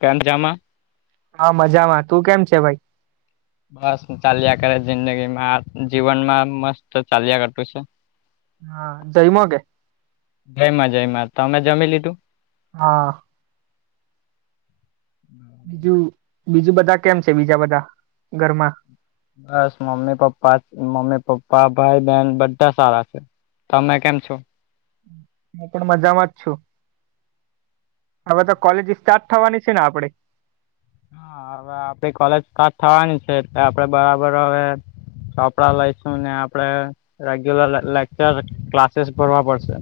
કેમ મજા મા હા મજામાં તું કેમ છે ભાઈ બસ ચાલ્યા કરે જિંદગી માં જીવન માં મસ્ત ચાલ્યા કરતું છે હા જયમા કેે જયમાં જયમાં તમે જમી લીધું હા બીજું બીજું બધા કેમ છે. બીજા બધા ઘરમાં બસ મમ્મી પપ્પા મમ્મી પપ્પા ભાઈ બહેન બધા સારા છે તમે કેમ છો હું પણ મજામાં જ છું. હવે તો કોલેજ સ્ટાર્ટ થવાની છે. ને આપણે હા હવે આપડી કોલેજ સ્ટાટ થવાની છે એટલે આપડે બરાબર હવે ચોપડા લઈશું ને આપડે રેગ્યુલર લેક્ચર ક્લાસીસ ભરવા પડશે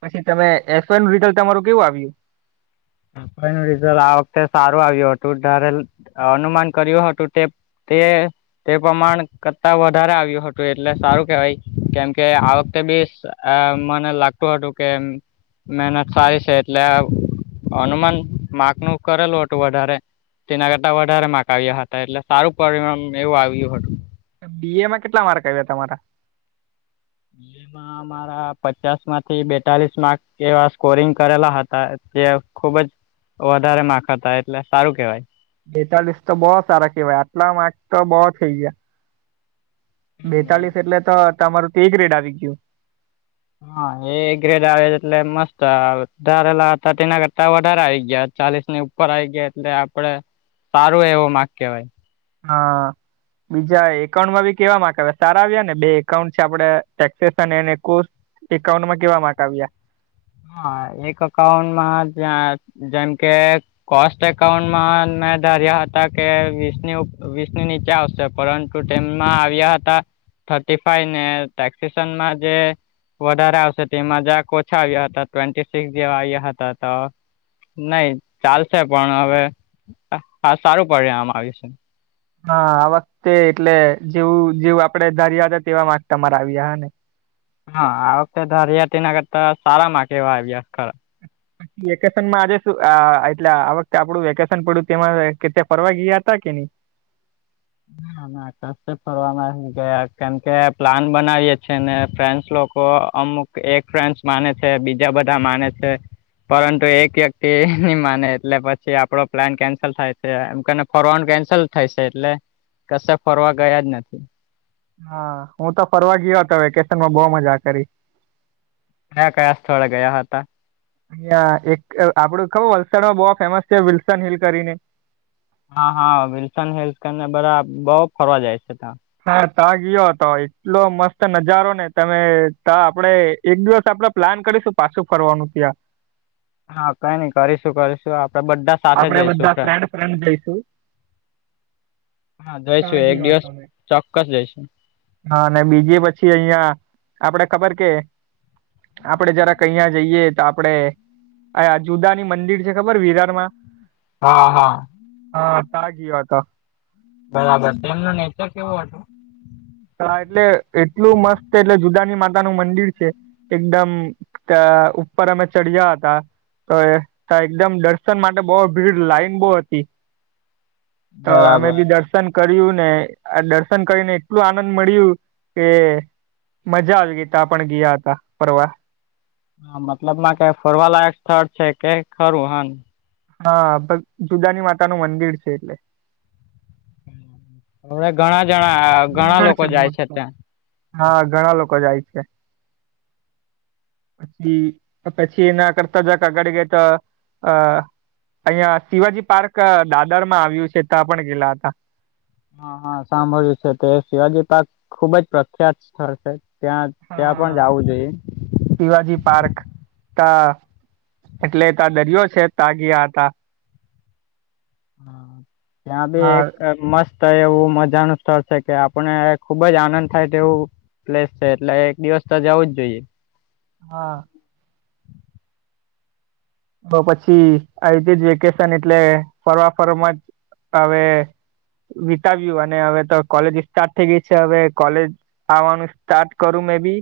પછી તમે એસ એન રીટલ તમારું કેવું આવ્યું રિઝલ્ટ આ વખતે સારું આવ્યું હતું જયારે અનુમાન કર્યું હતું તે તે તે પ્રમાણ કરતા વધારે આવ્યું હતું એટલે સારું કેહેવાય કેમકે આ વખતે બી આ મને લાગતું હતું કે મહેનત સારી છે એટલે અનુમાન માકૅ નું કરેલું હતું વધારે તેના કરતા વધારે માકૅ આવ્યા હતા એટલે સારું પરિણામ એવું આવ્યું હતું બીએ માં કેટલા માર્ક આવ્યા તમારા બીએ માં મારા પચાસ માંથી બેતાલીસ માર્ક એવા સ્કોરિંગ કરેલા હતા તે ખુબ જ વધારે માકૅ હતા એટલે સારું કેવાય બેતાલીસ તો બહુ સારા કેવાય આટલા માર્ક તો બહુ થઇ ગયા બેતાલીસ એટલે તો તમારું તો સી ગ્રેટ આવી ગયું હા એ ગ્રેડ આવે એટલે મસ્ત વધારેલા થટી ના કરતા વધારે આવી ગયા ચાલીસ ની ઉપર આઈ ગયા એટલે આપડે સારું એવું માકૅ કવાય હા. બીજા એકાઉન્ટમાં બી કેવા માકૅ આવે સારા આવ્યા ને બે એકાઉન્ટ છે આપડે ટેક્સેેશન એને એકાઉન્ટમાં કેવા માટે માકૅ આવ્યા હા એક અકાઉન્ટમાં જેમ કે કોસ્ટ એકાઉન્ટમાં મેં ધાર્યા હતા કે વીસની ઉપર વીસની નીચે આવશે પરંતુ મમાં આવ્યા હતા થર્ટી ફાઈ ને ટેક્સસનમાં જે વધારે આવશે તેમાં જારક ઓછા આવ્યા હતા ટ્વેન્ટી સિક્સ જે વા હતા તો નહી ચાલશે પણ હવે હા સારું પરીણામ આવી છે હા આ વખતે એટલે જેવું જેવું આપડે ધાર્યા હતા તેવા માકૅ તમારે આવ્યા હા ને હા આ વખતે ધારિયા તેના કરતા સારા માકૅ કેવા અભ્યાસ ખરા વેકેશનમાં આજે શું એટલે આ વખતે આપડું વેકેશન પડ્યું તેમાં કે્યા ફરવા ગયા હતા કે નહી હા ના ફર ગયા કેમ કે પ્લાન બનાવીએ છે ને ફ્રેન્ડસ લોકો અમુક એક ફ્રેન્ડ માને છે બીજા બધા માને છે પરંતુ એક વ્યક્તિ નહી માને એટલે પછી આપડો પ્લાન કેન્સલ થાય છે એમને ફરવાનું કેન્સલ થાય છે એટલે કશે ફરવા ગયા જ નથી હા હું તો ફરવા ગયો હતો વેકેશન માં બહુ મજા કરી કયા કયા સ્થળે ગયા હતા અહં એક આપડું ખબર વલસાડમાં બહુ ફેમસ છે વિલ્સન હિલ કરીને હા હા વિલ્સન હેલ્સ ને બધા બઉ ફરવા જાય છે ત હા તા ગયો હતો એટલો મસ્ત નજારો ને તમે ત આપડે એક દિવસ આપડ પ્લાન કરીશું પાછું ફરવાનું ત્યાં હા કઈ નઈ કરીશું કરીશું આપડે બધા સાથે આપડે જઈશું બધા ફ્રેન્ડ ફ્રેન્ડ જઈશું હા જઈશું ત્યાં એક ગયો દિવસ હતો મેં ચોક્કસ જઈશું હા અને બીજી પછી અહિયાં આપડે ખબર કે આપડે જરા અહીયા જઈએ તો આપડે આયા જુદા ની મંદિર છે ખબર વિરાર માં હા હા હા તા ગીયો તો બરાબર તેમનો નેચર કેવો હતો હા એટલે એટલું મસ્ત એટલે જુદાની માતા નું મંદિર છે એકદમ તે ઉપર અમે ચડ્યા હતા તો એ એકદમ દર્શન માટે બહુ ભીડ લાઈન બહુ હતી તો અમે બરાબર બી દર્શન કર્યું ને આ દર્શન કરીને એટલું આનંદ મળ્યું કે મજા આવી ગઈ તા પણ ગયા હતા ફરવા હા મતલબ માં કં ફરવાલાયક સ્થળ છે કે ખરું હ હા જુદાની માતા નું મંદિર છે એટલે હવે ઘણા જણા ઘણા ડુંગર લોકો જાય છે મોટો ત્યાં હા ઘણા લોકો જાય છે. પછી પછી એના કરતા જક આગળ ગઈ તો આ. અહિયાં શિવાજી પાર્ક દાદર માં આવ્યું છે ત્યાં પણ ગેલા હતા. હા હા સાંભળ્યું છે તે શિવાજી પાર્ક ખુબ જ પ્રખ્યાત સ્થળ છે ત્યાં ત્યાં પણ હા જવું જોઈએ શિવાજી પાર્ક તા એટલે ત્યાં દરિયો છે તા ગયા હતા હા ત્યાં ભી હા એક મસ્ત. તો એવું મજાનું સ્થળ છે કે આપણે ખુબ જ આનંદ થાય તેવું. પ્લેસ છે એટલે એક દિવસ તો જાવું જ જોઈએ. હા. તો પછી આવી જે વેકેશન એટલે ફરવા ફરવા મજ હવે. વિતાવ્યું અને હવે તો કોલેજ સ્ટાર્ટ થઈ ગઈ છે હવે કોલેજ આવવાનું સ્ટાર્ટ કરું મેં બી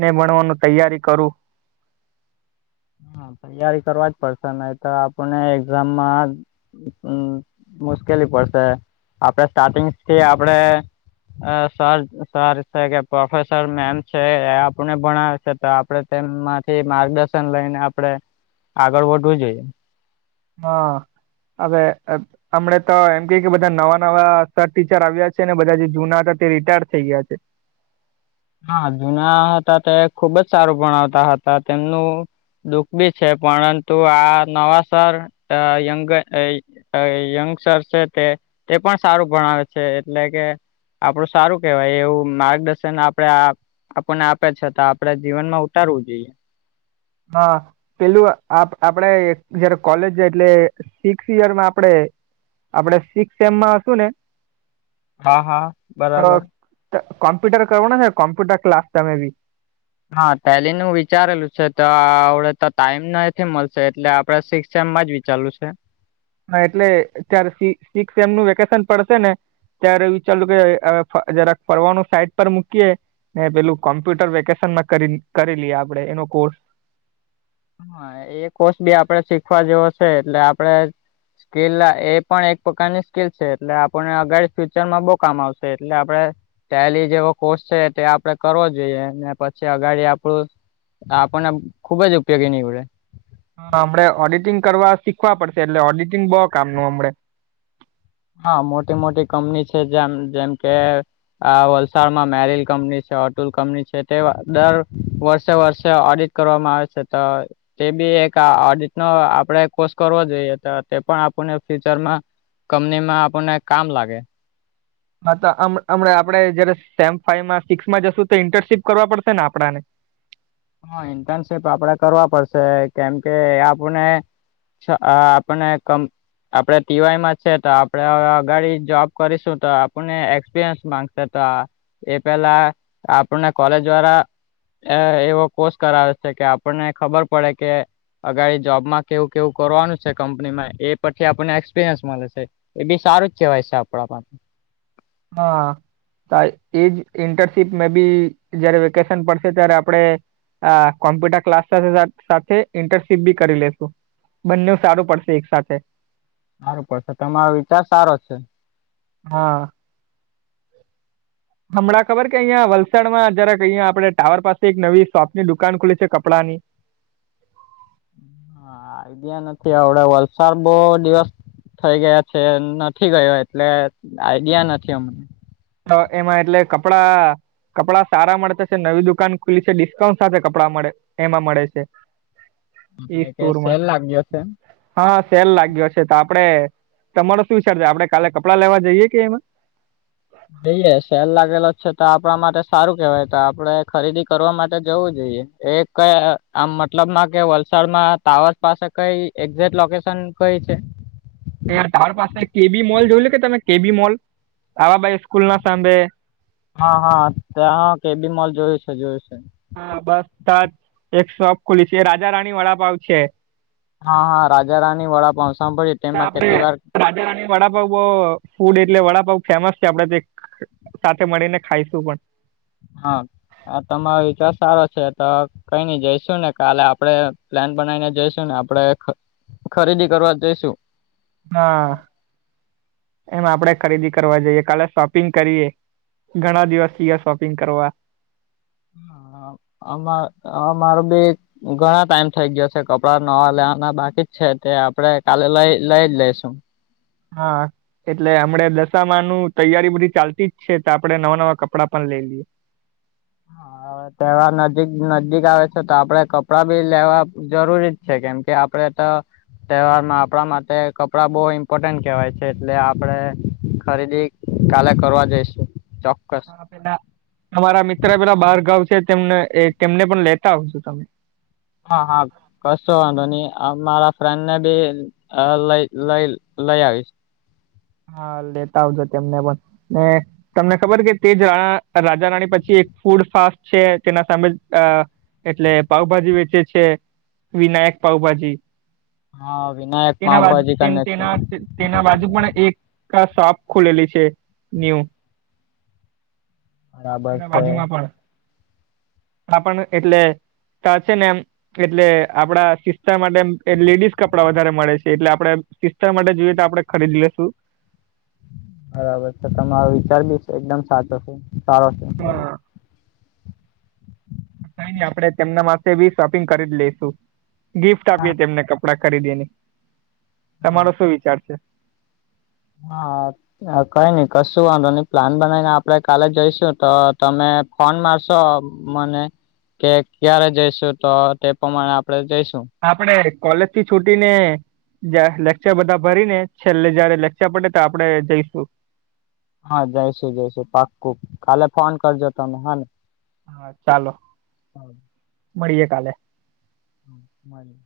ને ભણવાનું તૈયારી કરું. હા તૈયારી કરવા જ પડશે ન‌ઇ તો આપણને એક્ઝામમાં. હમ મુશ્કેલી પડશે આપડે સ્ટાર્ટિંગ થી આપડે. અ સર સર છે કે પ્રોફેસર મેમ છે એ આપને ભણાવે છે તો આપડે. તેમમાંથી માર્ગદર્શન લઈને આપણે આગળ વધવું જોઈએ. હા અવે. હમડે તો એમ ક કે બધા નવા નવા સર ટીચર આવ્યા છે ને બધા જે જૂના હતા તે રિટાયડ થઈ ગયા છે. હા જુના હતા તે ખુબ જ સારું ભણાવતા હતા તેમનું. દુઃખ બી છે પરંતુ આ નવા સર‌ અ યંગ યે. યંગસ્ટર છે તે તે પણ સારું ભણાવે છે એટલે કે. આપડું સારું કેવાય એવું માર્ગદર્શન આપ. આપે આપણને આપે છતાં આપડે જીવનમાં ઉતારવું જોઈએ. હા પેલું આપ આપડે જયારે કોલેજ જાય એટલે. સિક્સ યરમાં આપણેે આપડે સિક્સ સેમ માં હશું ને. હા હા બરાબર. તો કોમ્પ્યુટર કરવુ ને કોમ્પ્યુટર ક્લાસ તમે બી. હા ટેલી નુ વિચારેલું છે તો આવડે તો ટાઈમ નથી મળશે એટલે આપડે શિક્. શેમાં જ વિચારું છે. હા એટલે ત્યારે સિ સિક્સ સેમ નું વેકેશન પડશે ને. ત્યારે વિચારું કે અ જરા ફરવાનું સાઈટ પર મૂકીયે. એ પેલું કોમ્પ્યુટર વેકેશનમાં કરી કરીલી એ આપડે એનો કોર્સ. હા એ કોર્સ બી આપડે શીખવા જેવો છે એટલે આપડે. સ્કીિલ એ પણ એક પ્રકારની સ્કીિલ છે એટલે આપણને અગાળ ફ્યુચર માં બહુ કામ આવશે એટલે આપણે. ટેલી જેવો કોર્ષ છે તે આપડે કરવો જોઈએ પછી અગાડી આપણું આપણને ખુબ જ ઉપયોગી નીવડે. હા આપણે ઓડિટિંગ કરવા શીખવા પડશે એટલે ઓડિટિંગ બહુ કામનું આપણે. હા મોટી મોટી કંમની છે જેમ જેમ કે. આ વલસાડમાં મેરિલ કંપની છે અટુલ કંપની છે તે દર વર્ષે વર્ષે ઓડિટ. કરવામાં આવે છે ત. તે બી એક ઓડિટ નો આપડે કોર્સ કરવો જોઈએ તો તે પણ આપણને ફ્યુચરમાં. કંમની માં આપણને કામ લાગે. હા તો હમ હમણાં આપડે જયારે સેમ ફાઈવમાં સિક્સમાં જશું તો ઇન્ટર્નશીપ કરવા પડશે ને આપણાને. હા ઇન્ટર્નશીપ આપડે કરવા પડશે કેમ કે આપણે અ આપણે કમ. આપડે ટીવાયમાં છે તો આપડે હવે અગાડી જોબ કરીશું તો આપણને એક્સપિરિયન્સ માંગશે. તો એ પેલા આપને કોલેજ વાળા એવો કોષ કરાવે છે કે આપણને ખબર પડે કે અગળ જોબમાં કેવું કેવું કરવાનું છે કંપનીમાં એ પછી આપણને એક્સપિરિયન્સ મળે છે. એ બી સારું જ કહેવાય છે આપણા પાસે હા. એજ ઇન્ટર્નશીપ મે બી જયારે વેકેશન પડશે ત્યારે આપણે. અ કોમ્પ્યુટર ક્લાસ સાથે સાથે ઇન્ટર્નશીપ બી કરી લેશુ. બંને સારું પડશે એક સાથે. સારું પડશે તમારો વિચાર સારો છે. હા. હમણાં ખબર કે અહિયાં વલસાડમાં જરાક અહીયા આપડણે ટાવર પાસે એક નવી શોપની દુકાન ખુલી છે કપડાંની. હા આઈડિયા નથી આવડે વલસાડ બો દિવસ. થઈ ગયા છે નથી ગયો એટલે આઈડિયા નથી અમને તો એમાં એટલે કપડા કપડાં સારા મળતા છે નવી દુકાન ખુલ્લી છે ડિસ્કાઉન્ટ સાથે કપડાં મળે એમાં મળે છે. ઈ એટલે કે સુર માં સેલ લાગ્યો છે. હા હા સેલ લાગ્યો છે તો આપડે તમારો શું વિચારજ આપડણે કાલે કપડાં લેવા જઈએ કે એમાં જઈએ સેલ લાગેલો છે તો આપણા માટે સારું કેવાય તો આપડે ખરીદી કરવા માટે જવું જોઈએ એક કઈ આમ મતલબમાં કે વલસાડમાં ટાવર પાસે કઈ એક્ઝેક્ટ લોકેશન કઈ છે. [inaudible] તાર પાસે કે બી મોલ જોયું લ તમે કે બી મોલ આવાબાઈ સ્કૂલ ના સાભે હા હા ત્યાં કે બી મોલ જોયું છે જોયું છે. હા બસ ત જ એક શોપ ખુલી છે રાજા રાણી વડા ભાવ છે. હા હા રાજા રાની વડા પાંસમાં પડે આપડે રાજધા વડાપાાવ બ ફૂડ એટલે વડાપાઉ ફેમસ છે આપડે સાથે મળીને ખાઈશું પણ હા આ તમારો વિચાર સારો છે તો કઈ નઈ જઈશું ને કાલે આપણે પ્લાન બનાવીને જઈશું ને આપડે ખરીદી કરવા જઈશું હા એમ આપડે ખરીદી કરવા જઈએ કાલે શોપિંગ કરીએ ઘણા દિવસ થ ગયા શોપિંગ કરવા અમાર અમારો બી ઘણા ટાઈમ થઇ ગયો છે કપડા નવા લેવાના બાકી જ છે તે આપડે કાલે લઈ લઈ જ લઈશું હા એટલે હમણે દશામાં નું તૈયારી બધી ચાલતી જ છે તો આપડણે નવા નવા કપડા પણ લઈ લઈએ હા. તેવા નજીક નજીક આવે છે તો આપડે કપડાં ભી લેવા જરૂરી જ છે કેમ કે આપડે તો તહેવારમાં આપણા માટે કપડાં બહુ ઇમ્પોર્ટન્ટ કહેવાય છે એટલે આપડે ખરીદી કાલે કરવા જઈશ ચોક્કસ પે તમારા મિત્ર પેલા બારગં છે તેમને તેમને પણ લેતા આવ છો તમે હા હા. કશો વાંધો નઈ મારા ફ્રેન્ડને બી લઈ લઈ લઈ આવીશ હા લેતા આવજો તેમને પણ ને તમને ખબર કે તે જ રાણા રાજા રાણી પછી એક ફૂડ ફાસ્ટ છે તેના સામેજ અ એટલે પાઉભાજી વેચે છે વિનાયક પાઉભાજી હા વિનાયક તેના બાદ પાઉભાજી કરીને છે તેના તેના બાજુ પણ એક શોપ ખુલેલી છે ન્યૂ. બરાબર એના છે. આપ પણણ એટલે ત છે ને એમ એટલે આપડા સિસ્તાર માટે લેડીઝ કપડા વધારે મળે છે એટલે આપડે સિસ્ટર માટે જોઈએ તો આપડણે ખરીદી લેશું. બરાબર તો તમારો વિચાર બી એકદમ સાચો છે સારો છે. હા થઈ આપડણે તેમના માટે બી શોપિંગ કરી લઈસુ ગિફ્ટ હા. આપીએ તેમને કપડા ખરીદીની હા તમારો તો શું વિચાર છે? હા. કઈ નઈ કશું વાંધો ની પ્લાન બનાવીને આપડે કાલે જઈશું તો તમે ફોન મારશો મને કે ક્યારે જઈશું તો તે પ્રમાણે આપણેે જઈશું. આપડે કોલેજ થી છૂટીને જ લેક્ચર બધા ભરી ને છેલ્લે જ્યારે લેક્ચર પટે તે આપડે જઈશું. હા જઈશું જઈશું પાક્કુ કાલે ફોન કરજો તમે હાને ચાલો મળીએે કાલે મલી